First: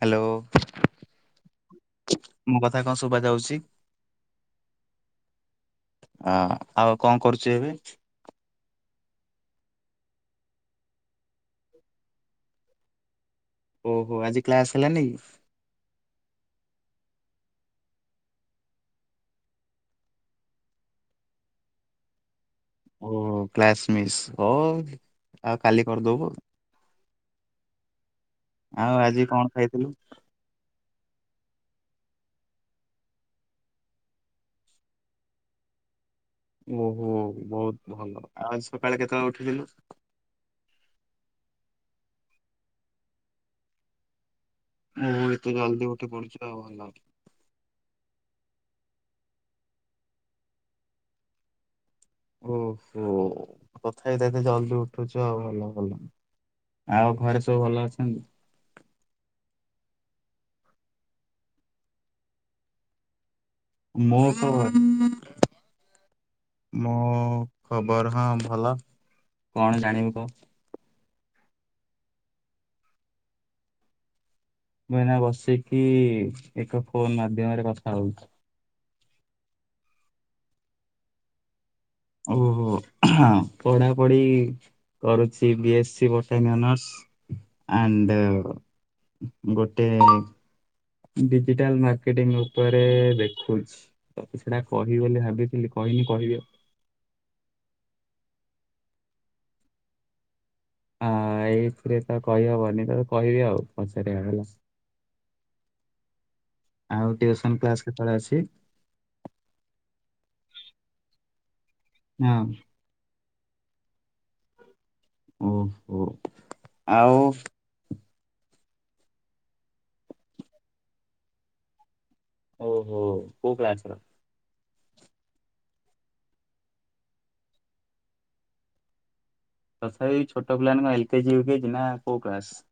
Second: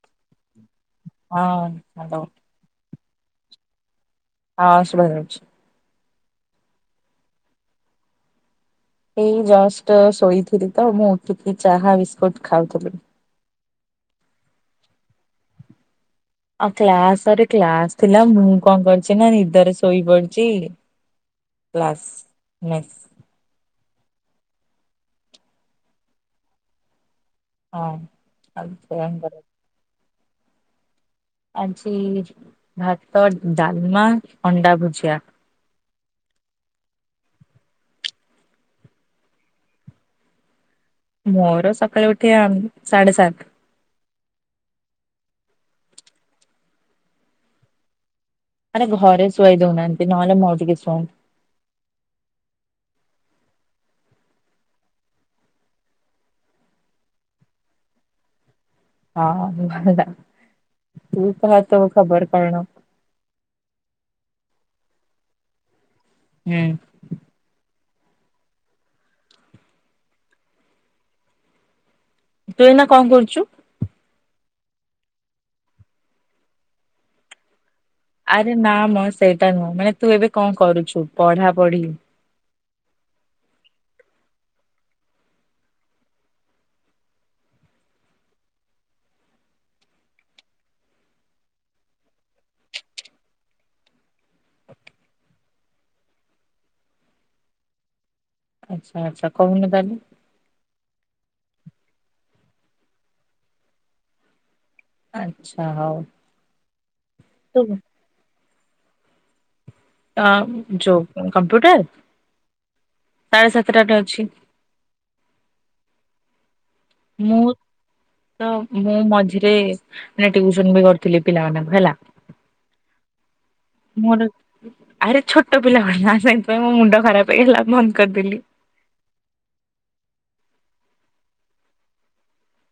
Hello. ହଁ hello. ମୋ କଥା କଣ ଶୁବା ଯାଉଚି? ହଁ ଶୁଭା ଯାଉଚି। ହଁ ଆଉ କଣ କରୁଚି ଏବେ? ଏଇ ଜଷ୍ଟ ଶୋଇଥିଲି ତ ମୁଁ ଟିକି ଚାହା ବିସ୍କୁଟ ଖାଉଥିଲି। ଓହୋ ଆଜି କ୍ଲାସ ହେଲା ନି କି? ଆଉ କ୍ଲାସରେ କ୍ଲାସ ଥିଲା ମୁଁ କଣ କରିଚି? ନା ନିଦରେ ଶୋଇ ପଡିଚି। Class miss. ଓ କ୍ଲାସ ମିସ୍ ହଉ ଆଉ କାଲି କରିଦବୁ ଆଉ। ହଁ। ଆଉ ସେଇଆ ହିଁ ଆଜି କରେ। କଣ ଖାଇଥିଲୁ? ଆଜି ଭାତ ଡାଲମା ଅଣ୍ଡା ଭୁଜିଆ। ଓହୋ ବହୁତ ଭଲ। ଆଉ ଆଜି ସକାଳେ କେତେବେଳେ ଉଠିଥିଲୁ? ମୋର ସକାଳେ ଉଠେବା ଆ ସାଢେ ସାତ। ମୁଁ ଏତେ ଜଲଦି ଉଠି [unintelligible] ଆରେ ଘରେ ଶୁଆଇ ଦଉନାହାନ୍ତି ନହେଲେ ମୋର ଟିକେ ଶୁଅନ୍ତୁ ଓହୋ କଥା ତଥାପି ତ ଏତେ ଜଲ୍ଦି ଉଠୁଚ ଆଉ ଭଲ ଭଲ। ଆଉ ଘରେ ସବୁ ଭଲ ଅଛନ୍ତି? ହଁ ଭଲ ତୁ କହ ତୋ ଖବର କଣ? ମୋ ଖବର ହୁଁ। ମୁଁ ଖବର ହଁ ଭଲ କଣ ଜାଣିବୁ କହ? ତୁ ଏଇନା କଣ କରୁଚୁ। ମୁଁ ଏଇନା ବସିକି ଏକ ଫୋନ ମାଧ୍ୟମରେ କଥା ହଉଚି। ଆରେ ନା ମ ସେଇଟା ନୁହଁ। ମାନେ ତୁ ଏବେ କଣ କରୁଚୁ ପଢା ପଢି? ଓହୋ ପଢ଼ାପଢ଼ି କରୁଚି B S C botany honours. And ଗୋଟେ। ଡିଜିଟାଲ ମାର୍କେଟିଂ ଉପରେ ଦେଖୁଛି। ତତେ ସେଟା କହିବି ବୋଲି ଭାବିଥିଲି କହିନି କହିବି ଆଉ। ଆଚ୍ଛା ଆଚ୍ଛା କହୁନି ତାହାଲେ। ଆ ଏଇଥିରେ ତ କହିହବନି ତ କହିବି ଆଉ ପଛ ରେ ହେଲା। ଆଚ୍ଛା ହଉ। ଆଉ ଟିୟୁସନ ତୁ କ୍ଲାସ କେତେବେଳେ ଅଛି? ଆମ ଯଉ କମ୍ପ୍ୟୁଟର। ହଁ। ସାଢେ ସାତଟା ଟେ ଅଛି। ଓହୋ। ଆଉ ମୁଁ ତ ମୁଁ ମଝିରେ ମାନେ ଟ୍ୟୁଉସନ ବି କରିଥିଲି ପିଲାମାନଙ୍କୁ ହେଲା। ଓହୋ କଉ କ୍ଲାସ ର? ମୋର ଆରେ ଛୋଟ ପିଲା ଗୁଡା ସେଥିପାଇଁ ମୋ ମୁଣ୍ଡ ଖରାପ ହେଇଗଲା ବନ୍ଦ କରିଦେଲି। ତଥାପି ଛୋଟ ପିଲାମାନେ କଣ ଏଲ କେଜି ୟୁ କେଜି ନା କୋଉ କ୍ଲାସ?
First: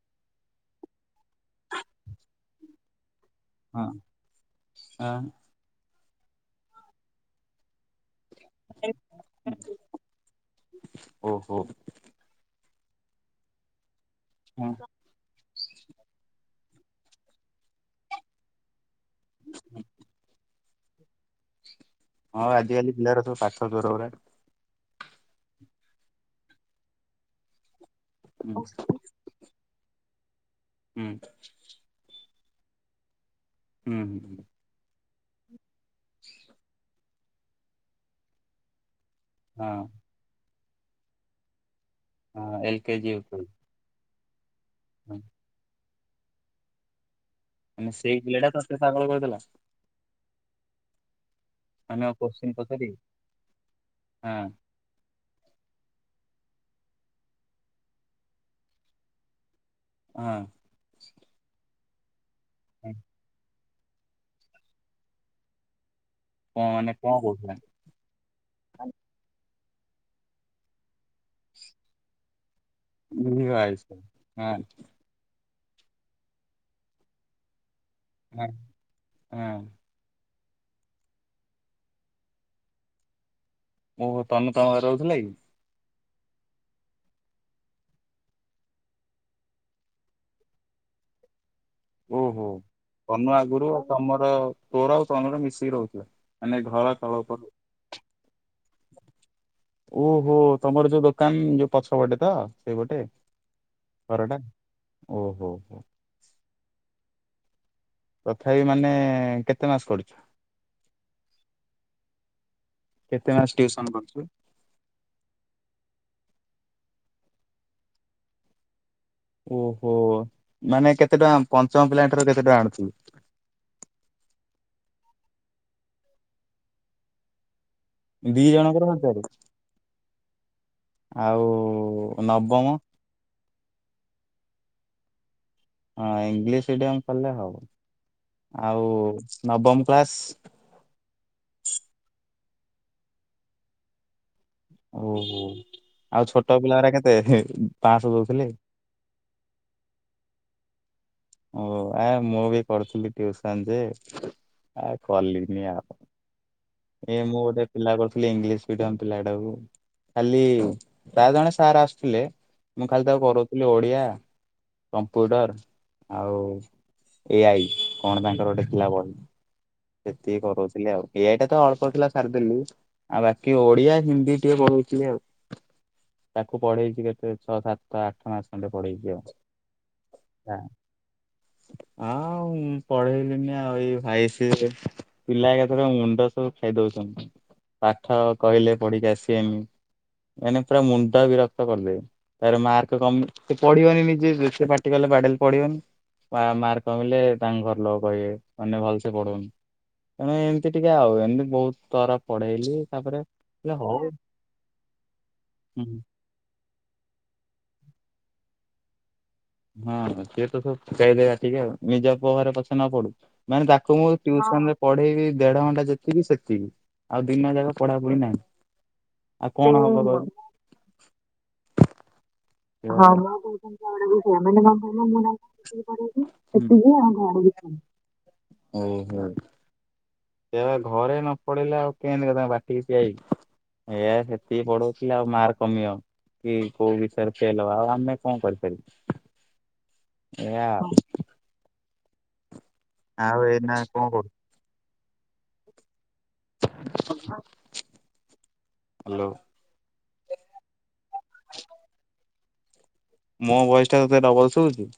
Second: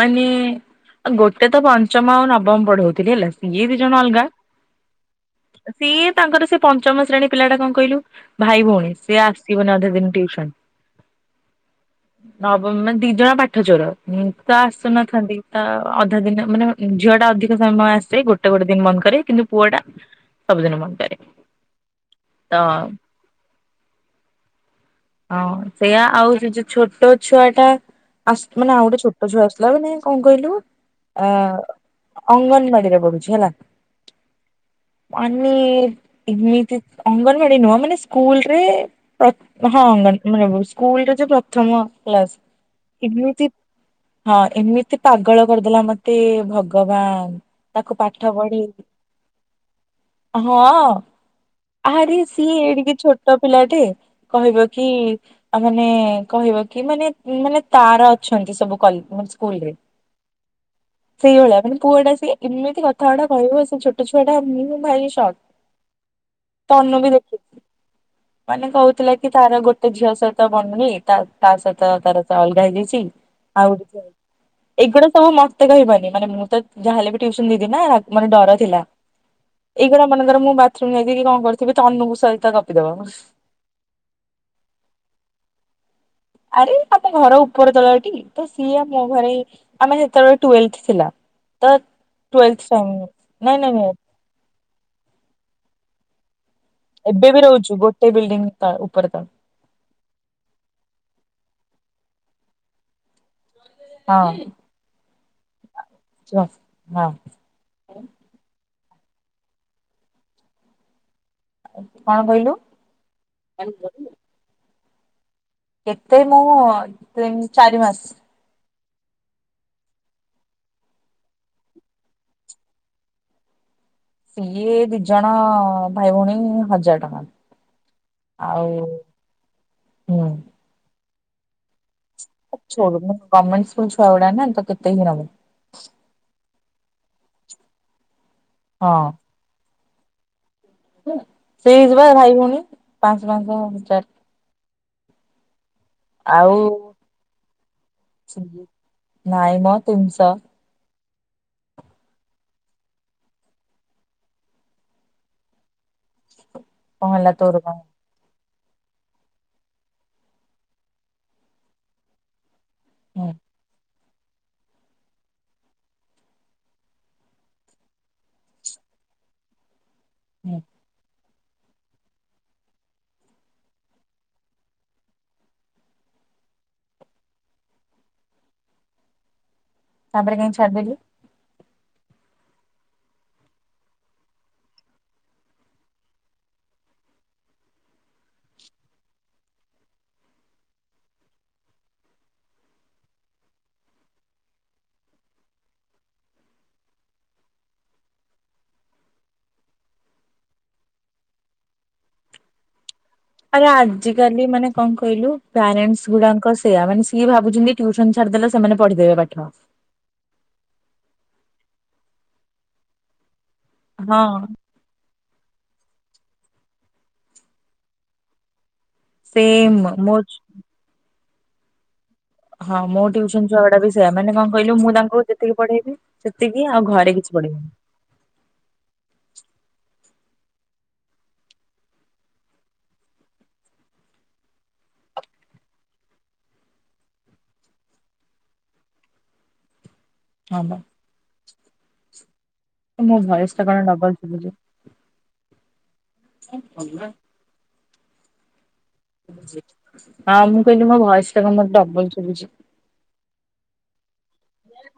ମାନେ ଗୋଟେ ତ ପଞ୍ଚମ ଆଉ ନବମ ପଢଉଥିଲି ହେଲା। ସିଏ ଦି ହଁ ଜଣ ଅଲଗା ହଁ, ସିଏ ତାଙ୍କର ସେ ପଞ୍ଚମ ଶ୍ରେଣୀ ପିଲା ଟା କଣ କହିଲୁ? ଭାଇ ଭଉଣୀ ସେ ଆସିବନି ଅଧେ ଦିନ ଟିଉସନ୍। ଓହୋ ନବମ ମାନେ ଦି ଜଣ ପାଠଚୋର ନିନ୍ତ ଆସୁନ ଛନ୍ତି ତ ଅଧା ଦିନ ମାନେ ଝିଅଟା ଅଧିକ ସମୟ ଆସେ ଗୋଟେ ଗୋଟେ ଦିନ ବନ୍ଦ କରେ କିନ୍ତୁ ପୁଅଟା ସବୁଦିନ ବନ୍ଦ କରେ। ହଁ ତ ଆଜିିକାଲି ପିଲାରା ସବୁ ପାଠ ଚୋର ଉରା। ହଁ ସେଇୟା ଆଉ ଯୋଉ ଯୋଉ ଛୋଟ ଛୁଆଟା ଆସ୍ ମାନେ ଆଉ ଗୋଟେ ଛୋ ଟ ଛୁଆ ଆସିଲା ମାନେ କଣ କହିଲୁ, ହୁଁ ଆ ଅଙ୍ଗନବାଡିରେ ପଢୁଛି ହେଲା। ହୁଁ ମାନେ ଏମିତି ଅଙ୍ଗନବାଡି ନୁହଁ ମାନେ ସ୍କୁଲରେ ପ୍ର ହଁ [unintelligible] ସ୍କୁଲରେ ଯୋଉ ପ୍ରଥମ କ୍ଲାସ, ହଁ ଏଲ କେଜି ୟୁକେଜି [unintelligible] ହଁ ଏମିତି ହଁ ପାଗଳ କରିଦେଲା ମତେ ଭଗବାନ! ମାନେ ତାକୁ ସେଇ ପାଠ ପିଲାଟା ପଢେଇ ତତେ ପାଗଳ କରିଦେଲା। ହଁ, ମାନେ ଆଉ ଆରି କୋଶ୍ଚିନ୍ ସିଏ ପଚାରିକି ଏଡ଼ିକି ଛୋଟ ପିଲାଟେ ହଁ କହିବ କି? ଆ ମାନେ କହିବ କି ମାନେ ମାନେ ତାର ଅଛନ୍ତି ସବୁ କଲେ ମାନେ ସ୍କୁଲରେ। ହଁ। ସେଇଭଳିଆ ମାନେ ପୁଅଟା ସିଏ ଏମିତି ହଁ କଥାଉଡ଼ା କହିବ ସେ ଛୋ ଛୋଟ ଛୁଆଟା ମୁଁ ଭାରି ସକ୍ କଣ ତ ମାନେ ଅନ୍ନ କଣ ବି କହୁଥିଲା ଦେଖିଛି। ମାନେ କହୁଥିଲା କି ତାର ଗୋଟେ ଝିଅ ସହିତ ବନୁନି ତାର ତା ସହିତ ତାର ତା ଅଲଗା ହେଇଯାଇଛି। ଟି ଇଏ ଆଉ ଆଇସ ହଁ ଏଗୁଡା ସବୁ ମ ତେ କହିବନି ମାନେ ମୁଁ ତ ଯାହାହେଲେ ବି ଟିୟୁସନ ଦିଦି ନା ମାନେ ହଁ ଡର ଥିଲା, ହଁ ଏ ଯୋଉଟା ମନେଙ୍କର ମୁଁ ବାଥରୁମ୍ ଯାଇଥିବି କି କଣ କରୁଥିବି ତନୁ ସହିତ ଗପିଦବ। ଓହୋ ତନୁ ତମ ଘରେ ରହୁଥିଲା କି? ଆରେ ଆମେ ଘର ଉପର ତଳଟି ତ ସିଏ ଆମୋ ଘରେ ଆମେ ସେତେବେଳେ ଟ୍ୱଲ୍ଥ ଥିଲା ତ ଟ୍ୱଲ୍ଥ ସଙ୍ଗେ, ନାଇଁ ନାଇଁ ନାଇଁ। ହଁ ତୋର ଆଉ ତନୁର ମିଶିକି ରହୁଥିଲ। ମାନେ ଘର ତଳ ଏବେ ବି ଉପର ରହୁଛୁ ଗୋଟେ ବିଲ୍ଡିଂ ତଳେ ଉପର ତଳ। ଓହୋ ତମର ଯୋଉ ଦୋକାନ ଯୋଉ ପଛ ପଟେ ତ ସେଇ ପଟେ। ହଁ ଘରଟା ଓହୋ ହୋ। [inaudible] ତଥାପି ମାନେ କେତେ ମାସ କରିଛୁ? କଣ କହିଲୁ? କେତେ ମାସ ଟିୟୁସନ କରିଛୁ? କେତେ ମୁଁ ତିନି ଚାରି ମାସ। ଓହୋ, ମାନେ କେତେ ଟଙ୍କା ପଞ୍ଚମ ପିଲାଙ୍କଠାରୁ କେତେ ଟଙ୍କା ଆଣୁଥିଲୁ? ସିଏ ଦି ଜଣ ଭାଇ ଭଉଣୀ ହଜାର ଟଙ୍କା। ଦି ଜଣଙ୍କର ଆଉ ହଜାରେ ହୁଁ। ଆଉ ଆ ନବମ ଛୋଡୁନୁ ଗମେଣ୍ଟ ସ୍କୁଲ ଛୁଆ ଗୁଡା ନା ତ କେତେ ହିଁ ନବୁ। ହଁ ଇଂଲିଶ ମିଡିୟମ କଲେ ହବ, ଆଉ ହଁ ନବମ କ୍ଲାସ? ସେଇତି ବା ଭାଇ ଭଉଣୀ ପାଁଶହ ପାଁଶହ ହଜାର। ଓହୋ, ଆଉ ଛୋଟ ପିଲାରା କେତେ ପାଁଶହ ଦଉଥିଲେ? ନାଇଁ ମ ତିନିଶ। ଓ ଆ ମୁଁ ବି କରୁଥିଲି ଟିଉସନ ଯେ ଆ କଲିିନି ଆଉ କଣ ଏ ହେଲା ମୁଁ ତୋର ଗୋଟେ କଣ ପିଲା କରିୁଥିଲି ଇଂଲିଶ [unintelligible] ପିଲା ଟାକୁ ଖାଲି ପ୍ରାୟ ଜଣେ ସାର୍ ଆସୁଥିଲେ ମୁଁ ଖାଲି ତାକୁ ହୁଁ କରଉଥିଲି ଓଡିଆ କମ୍ପ୍ୟୁଟର ଆଉ ଏଆଇ କଣ ତାଙ୍କର ଗୋଟେ ଥିଲା ବହି। ସେତିକି ହୁଁ କରଉଥିଲି ଆଉ। ଏଇଆଟା ତ ଅଳ୍ପ ଥିଲା ସାରିଦେଲି ଆଉ ବାକି ଓଡିଆ ହିନ୍ଦୀ ଟିକେ ପଢ଼ଉଥିଲି ଆଉ। ତାକୁ ପଢେଇଛି କେତେ ଛଅ ସାତ ଆଠ ମାସ ଖଣ୍ଡେ ପଢେଇଛି ଆଉ। ତା ପରେ କାଇଁ ଛାଡ଼ିଦେଲୁ? ଆଁ ଉଁ ପଢେଇଲିଣିି ଆଉ ଏଇ ଭାଇ ସ ପିଲା ଏକାଥର ମୁଣ୍ଡ ସବୁ ଖାଇ ଦଉଛନ୍ତି ପାଠ କହିଲେ ପଢିକି ଆସିବେନି ମାନେ ପୁରା ମୁଣ୍ଡ ବିରକ୍ତ କରିଦେବେ। ତାର ମାର୍କ କମି- ସେ ପଢିବନି ନିଜେ ଯେତେ ପାଟି କଲେ ବାଡେଲେ ପଢିବନି। ବା ମାର୍କ କମିଲେ ତାଙ୍କ ଘର ଲୋକ କହିବେ ମାନେ ଭଲସେ ପଢଉନି। ତେଣୁ ଏମିତି ଟିକେ ଆଉ ଏମିତି ବହୁତ ତର ପଢେଇଲି ତାପରେ ଆରେ କହିଲେ ହଉ ଆଜିକାଲି ମାନେ କଣ କହିଲୁ ହୁଁ ପ୍ୟାରେଣ୍ଟସ୍ ଗୁଡାଙ୍କ ସ ସେଇଆ ମାନେ ସିଏ ଭାବୁଛନ୍ତି ଟ୍ୟୁସନ ଛାଡିଦେଲେ ସେମାନେ ପଢିଦେବେ ପାଠ। ହଁ ସିଏ ତ ସବଚାଇଦେବା ଟିକେ ଆଉ ନିଜ ଘରେ ପଛେ ନ ପଡୁ। ମାନେ ତାକୁ ମୁଁ ହଁ ଟିଉସନରେ ପଢେଇବି ଦେଢ ଘଣ୍ଟା ଯେତିକି ସେତିକି ଆଉ ଦିନ ଯାକ ପଢା ପଢି ନାହିଁ। ଆଉ ସେମ୍ କଣ ହବ ମୋ କହିଲୁ? ମୋ ହଁ ବା ଟ୍ୟୁସନ ଛୁଆ ଗୁଡା ବି ସେୟା ମାନେ କଣ କହିଲୁ ମୁଁ ତାଙ୍କୁ ଯେତିକି ପଢେଇବି ସେତିକି ଆଉ ଘରେ କିଛି ପଢିବିନି [unintelligible] [unintelligible] ସେ ଘରେ ନ ପଡିଲେ ଆଉ କେନ୍ତି କେ ବାଟିକି ପିଆଇବି। ଏ ଆ ସେତିକି ପଢଉଥିଲି ଆଉ ମାର୍କ କମିବ। କି କୋଉ ବିଷୟ ରେ ଫେଲ୍ ହବ ଆଉ ଆମେ କଣ କରିପାରବୁ ହଁ ବା ଏୟା। ମୋ ଆଉ ଭୟସ ଟା ଏଇନା କଣ ଡବଲ କରୁ ଶୁଭୁଚି। [inaudible] [inaudible] ହ୍ୟାଲୋ। ହଁ ମୁଁ କହିଲି ମୋ ଭୟସ ଟା କଁ ମ ଡବଲ୍ ଶୁଭୁଚି। ମୋ ଭୟସ ଟା ତତେ ଡବଲ୍ ସୁଭୁଚି?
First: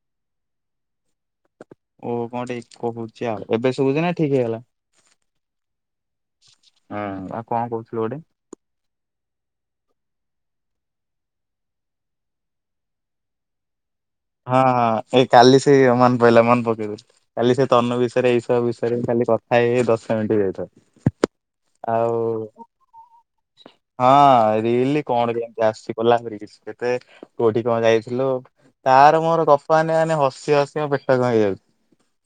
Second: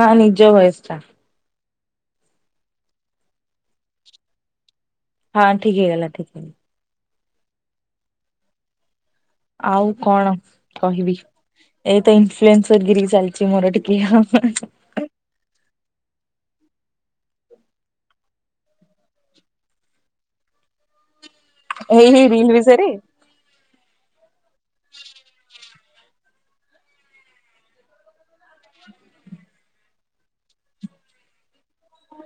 ନା ନିଜ ଭୟେସ୍ ଟା। ଓ କଣ ଟିକେ ଇକୋ କହୁଛି ଆଉ ଏବେ ଶୁଭୁଛି ନା ଠିକ୍ ହେଇଗଲା? ହଁ ଠିକ୍ ହେଇଗଲା ଠିକ ହଁ ଆଉ କଣ କହୁଥିଲୁ ଗୋଟେ? ଆଉ କଣ କହିବି ଏତ ଇନଫ୍ଲୁଏନ୍ସର ଗିରିି ଚାଲିଚି ମୋର ଟିକେ ଆଉ। ହଁ ହଁ ଏଇ କାଲି ସେ ମନ ପଇଲା ମନ ପକେଇଦେଲୁ। ଖାଲି ସେ ତନୁ ବିଷୟରେ ଏଇସବୁ ବିଷୟରେ ଖାଲି କଥା ହେଇ ଦଶ ମିନିଟ [unintelligible] ଏଇ ରିଲ୍ ବିଷୟରେ? ହଁ ରିଲି କଣ କେମିତି ଆସୁଚି କୋଲାବ୍ କରିବି କେତେ କୋଉଠି କଣ ଯାଇଥିଲୁ ତାର ମୋର ଗପ ମାନେ ମାନେ ହସି ହସି ମୋ ପେଟ କଁ ହେଇ ଯାଉଚି।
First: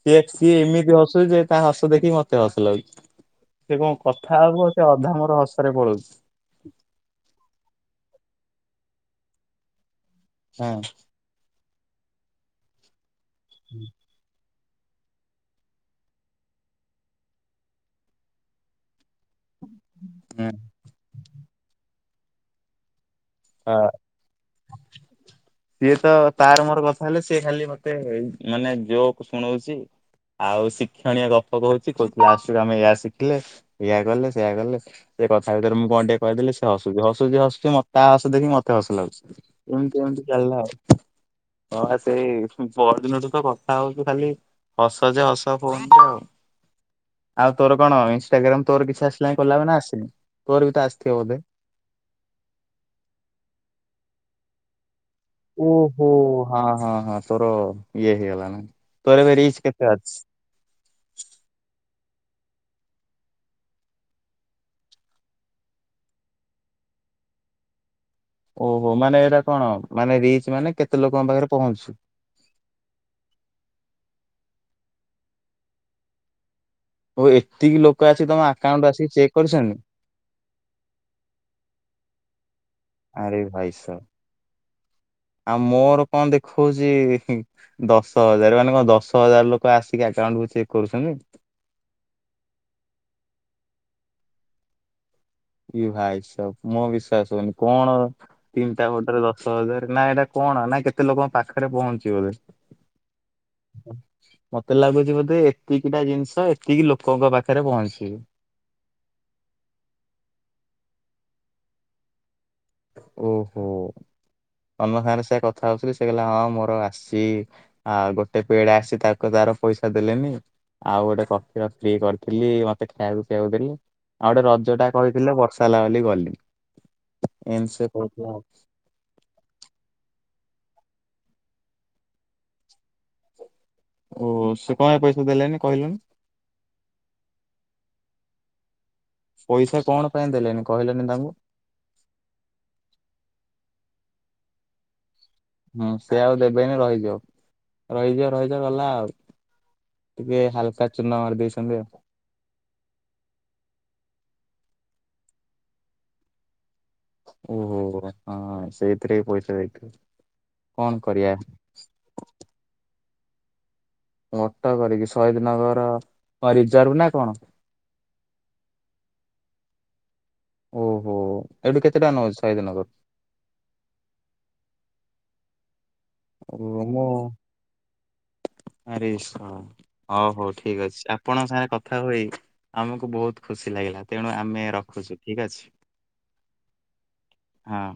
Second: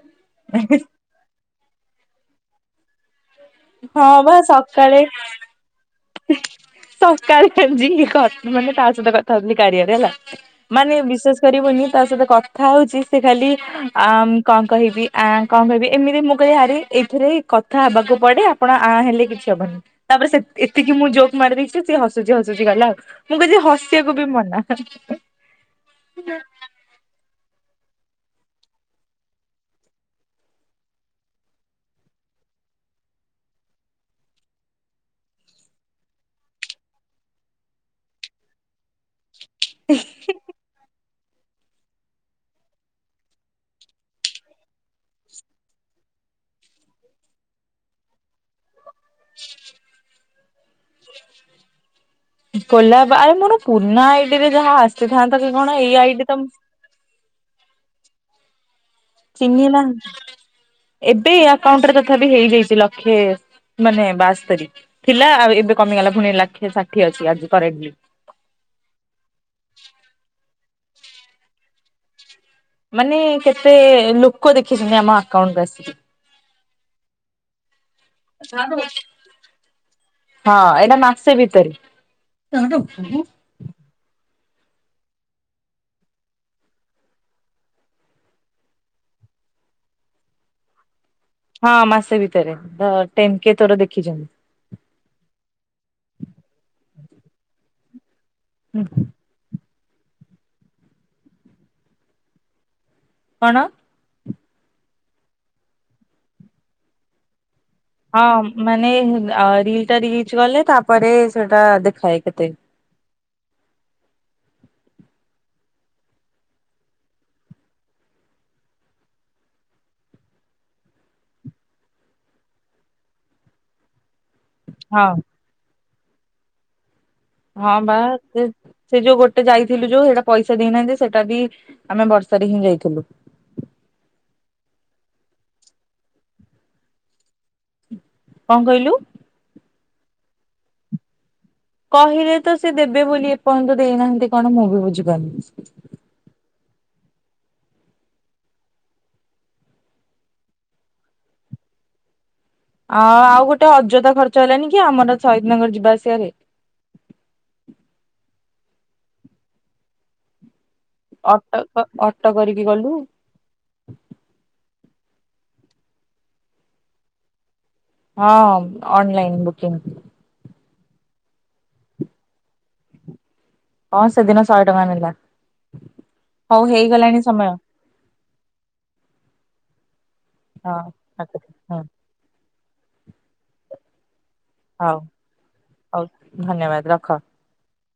ସିଏ ସିଏ ଏମିତି ହସୁଚି ଯେ ତା ହସ ଦେଖିକି ମତେ ହସ ଲାଗୁଚି। ସେ କଣ ହଁ ବା କଥା ହବ ସେ ସକାଳେ ଅଧା ଆମର ମର ହସ ରେ ପଳଉଚି। [unintelligible] ତା ସହିତ କଥା ହଉଥିଲି କାରିଆରେ ହେଲା। ହଁ ମାନେ ବିଶେଷ କରିବୁନି, ତା ସହିତ କଥା ହଉଚି ସେ ଖାଲି ଆ କଣ କହିବି ଆ କଣ କହିବି ଏମିତି ମୁଁ କହିଲି ଆାରେ ଏଇଥିରେ କଥା ହେବାକୁ ପଡେ ଆପଣ ଆ ହେଲେ କିଛି ହବନି। ତାପରେ ସେ ସେତିକି ମୁଁ ଜୋକ ମାରି ଦେଇଛି, ସିଏ ହସୁଛି ହସୁଛି ଗଲା, ଆଉ ମୁଁ କିଛି ହଁ ହସିବାକୁ ବି ମନା। ସିଏ ତ ତାର ମୋର କଥା ହେଲେ ସିଏ ଖାଲି ମତେ ମାନେ ଜୋକ୍ ଶୁଣଉଛି। ଆଉ ଶିକ୍ଷଣୀୟ ଗପ କହୁଛି କହୁଥିଲି ଆସୁ ଆମେ ଏଇଆ ଶିଖିଲେ। ଏଇଆ କଲେ ସେଇଆ କଲେ, ସେ କଥା ଭିତରେ ମୁଁ କଣ ଟିକେ କହିଦେଲି, ସେ ହସୁଛି ହସୁଛି ହସୁଛି ମତେ ତା ହସ ଦେଖିକି ମତେ ହସ ଲାଗୁଚି ଏମିତି ଏମିତି ଚାଲିଲା ଆଉ। ହଁ ସେଇ ପରଦିନଠୁ ତ କଥା ହଉଛି ଖାଲି ହସ ଯେ ହସ, ଫୋନ୍ ରେ ଆଉ ଆଉ ତୋର କଣ ଇନଷ୍ଟାଗ୍ରାମ, ତୋର କି ଆସିଲା କଲାବେ ନା ଆସିନି? ତୋର ବି ଆସିିଥିବ ବୋଧେ। କୋଲା, ଆରେ ମୋ ପୁରୁନା ଆଇଡିରେ ଯାହା ଆସ ସିଦ୍ଧାନ୍ତ [unintelligible] ଓହୋ, ହଁ ହଁ ହଁ! ତୋର ଇଏ ହେଇଗଲା ନା? ତୋର ଏବେ ଚିହ୍ନି ରିଚ ନା କେତେ ଅଛି? ଏବେ ଆକାଉଣ୍ଟ ରେ ତଥାପି ହେଇଯାଇଛି ଲକ୍ଷେ। ମାନେ ବାସ୍ତରୀ ଥିଲା, ଆଉ ଏବେ କମିଗଲା ପୁଣି ଲକ୍ଷେ ଷାଠିଏ ଅଛି। ଆଜି କରେଣ୍ଟ ଲି ଓହୋ, ମାନେ ଏଇଟା କଣ? ମାନେ ରିଚ ମାନେ କେତେ ଲୋକଙ୍କ ପାଖରେ ପହଞ୍ଚୁଛି। ମାନେ, କେତେ ଲୋକ ଦେଖିଛନ୍ତି ଆମ ଆକାଉଣ୍ଟକୁ ଆସିକି। ଓଉ, ଏତିକି ଲୋକ ଆସିଛି ତମ ଆକାଉଣ୍ଟକୁ ଆସିକି ଚେକ୍ କରିଛନ୍ତି। ହଁ, ଏଇଟା ମାସେ ଭିତରେ। ଆରେ ଭାଇସ, ଆଉ ମୋର କଣ ଦେଖଉଛି? ଦଶ ହଜାର ମାନେ କଣ? ଦଶ ହଜାର ଲୋକ ଆସିକି ଆକାଉଣ୍ଟକୁ ଚେକ୍ କରୁଛନ୍ତ? ହଁ, ମାସେ ଭିତରେ ଟେନ କେ ତୋର ଦେଖିଛନ୍ତି। ଇଏ ଭାଇସ, ମୋ ବିଶ୍ଵାସ ହଉନି! କଣ, ତିନିଟା ଗୋଟରେ ଦଶ ହଜାର ନା? ଏଇଟା କଣ ନା? କେତେ ଲୋକଙ୍କ ପାଖରେ ପହଞ୍ଚିବ ଏବେ? କଣ? ମତେ ଲାଗୁଛି, ବୋଧେ ଏତିକି ଟା ଜିନିଷ ଏତିକି ଲୋକଙ୍କ ପାଖରେ ପହଞ୍ଚି। ହଁ, ମାନେ ରିଲ ଟା ରିଚ ଗଲେ, ତାପରେ ସେଟା ଦେଖାଏ କେତେ? ଓହୋ, ଅନ୍ଥାନରେ ସେ କଥା ହଉଥିଲି, ସେ କହିଲା ହଁ ମୋର ଆସିଚି। ଆଉ ଗୋଟେ ପେଡ ଆସି, ତାକୁ ତାର ପଇସା ଦେଲେନି। ଆଉ ଗୋଟେ [inaudible] କରିଥିଲି, ମତେ ଖାଇଆବାକୁ ପିଇବାକୁ ଦେଲେ। ଆଉ ଗୋଟେ ରଜ ଟା ହଁ। କହିଥିଲେ, ବର୍ଷା ହେଲା ବୋଲି ଗଲି। ହଁ, ବା। ସେ ଯୋଉ ଗୋଟେ ଯାଇଥିଲୁ ଯୋଉ, ସେଇଟା ପଇସା ଦେଇନାହାଁନ୍ତି, ସେଇଟା ବି ଆମେ ବର୍ଷାରେ ହିଁ ଯାଇଥିଲୁ। ଓ, ସେ କଣ ପାଇଁ ପଇସା ଦେଲେଣିି କହିଲୁନି? କଣ କହିଲୁ? ପଇସା କଣ ପାଇଁ ଦେଲେଣିି, କହିଲେନି ତାଙ୍କୁ? କହିଲେ ତ ସେ ଦେବେ ବୋଲି, ଏପର୍ଯ୍ୟନ୍ତ ଦେଇନାହାନ୍ତି କଣ ମୁଁ ବି ବୁଝିପାରୁନି? ହୁଁ, ସେ ଆଉ ଦେବେନି ରହିଯିବ ରହିଯିବ ରହିଯିବ ଗଲା ଆଉ। ଟିକେ ହାଲକା ଚୁନ ମାରି ଦେଇଛନ୍ତି ଆଉ। ଆ ଆଉ ଗୋଟେ ଅଯଥା ଖର୍ଚ୍ଚ ହେଲଣିି କି, ଆମର ଶହୀଦନଗର ଯିବା ଆସିବାରେ। ଓହୋ, ହଁ, ସେଇଥିରେ ପଇସା ଯାଇଥିବ। ଅଟ ତ ଅଟ କରିକି ଗଲୁ। ଅଟୋ କରିକି, ସହିଦନଗର ରିଜର୍ଭ ନା କଣ? ହଁ ଅନଲାଇନ୍ ବୁକିଂ। ଓହୋ ଏଠୁ କେତେ ଟଆଁ ନବ ସହିଦନଗର? ହଁ ସେଦିନ ଶହେ ଟଙ୍କା ନେଲା। ହଉ ଓ ମୁଁ ହେଇଗଲାଣି ସମୟ। ଆରେ ଶଳା ହଉ ହଉ ଠିକ୍ ଅଛି ଆପଣଙ୍କ ରଖୁଛି ସାଙ୍ଗେରେ ହଁ କଥାହୋଇ ଆମକୁ ବହୁତ୍ ଖୁସି ଲାଗିଲା ତେଣୁ ଆମେ ହଉ ରଖୁଚୁ ଠିକ ଅଛି। ହଉ ଧନ୍ୟବାଦ ରଖ। ହଁ।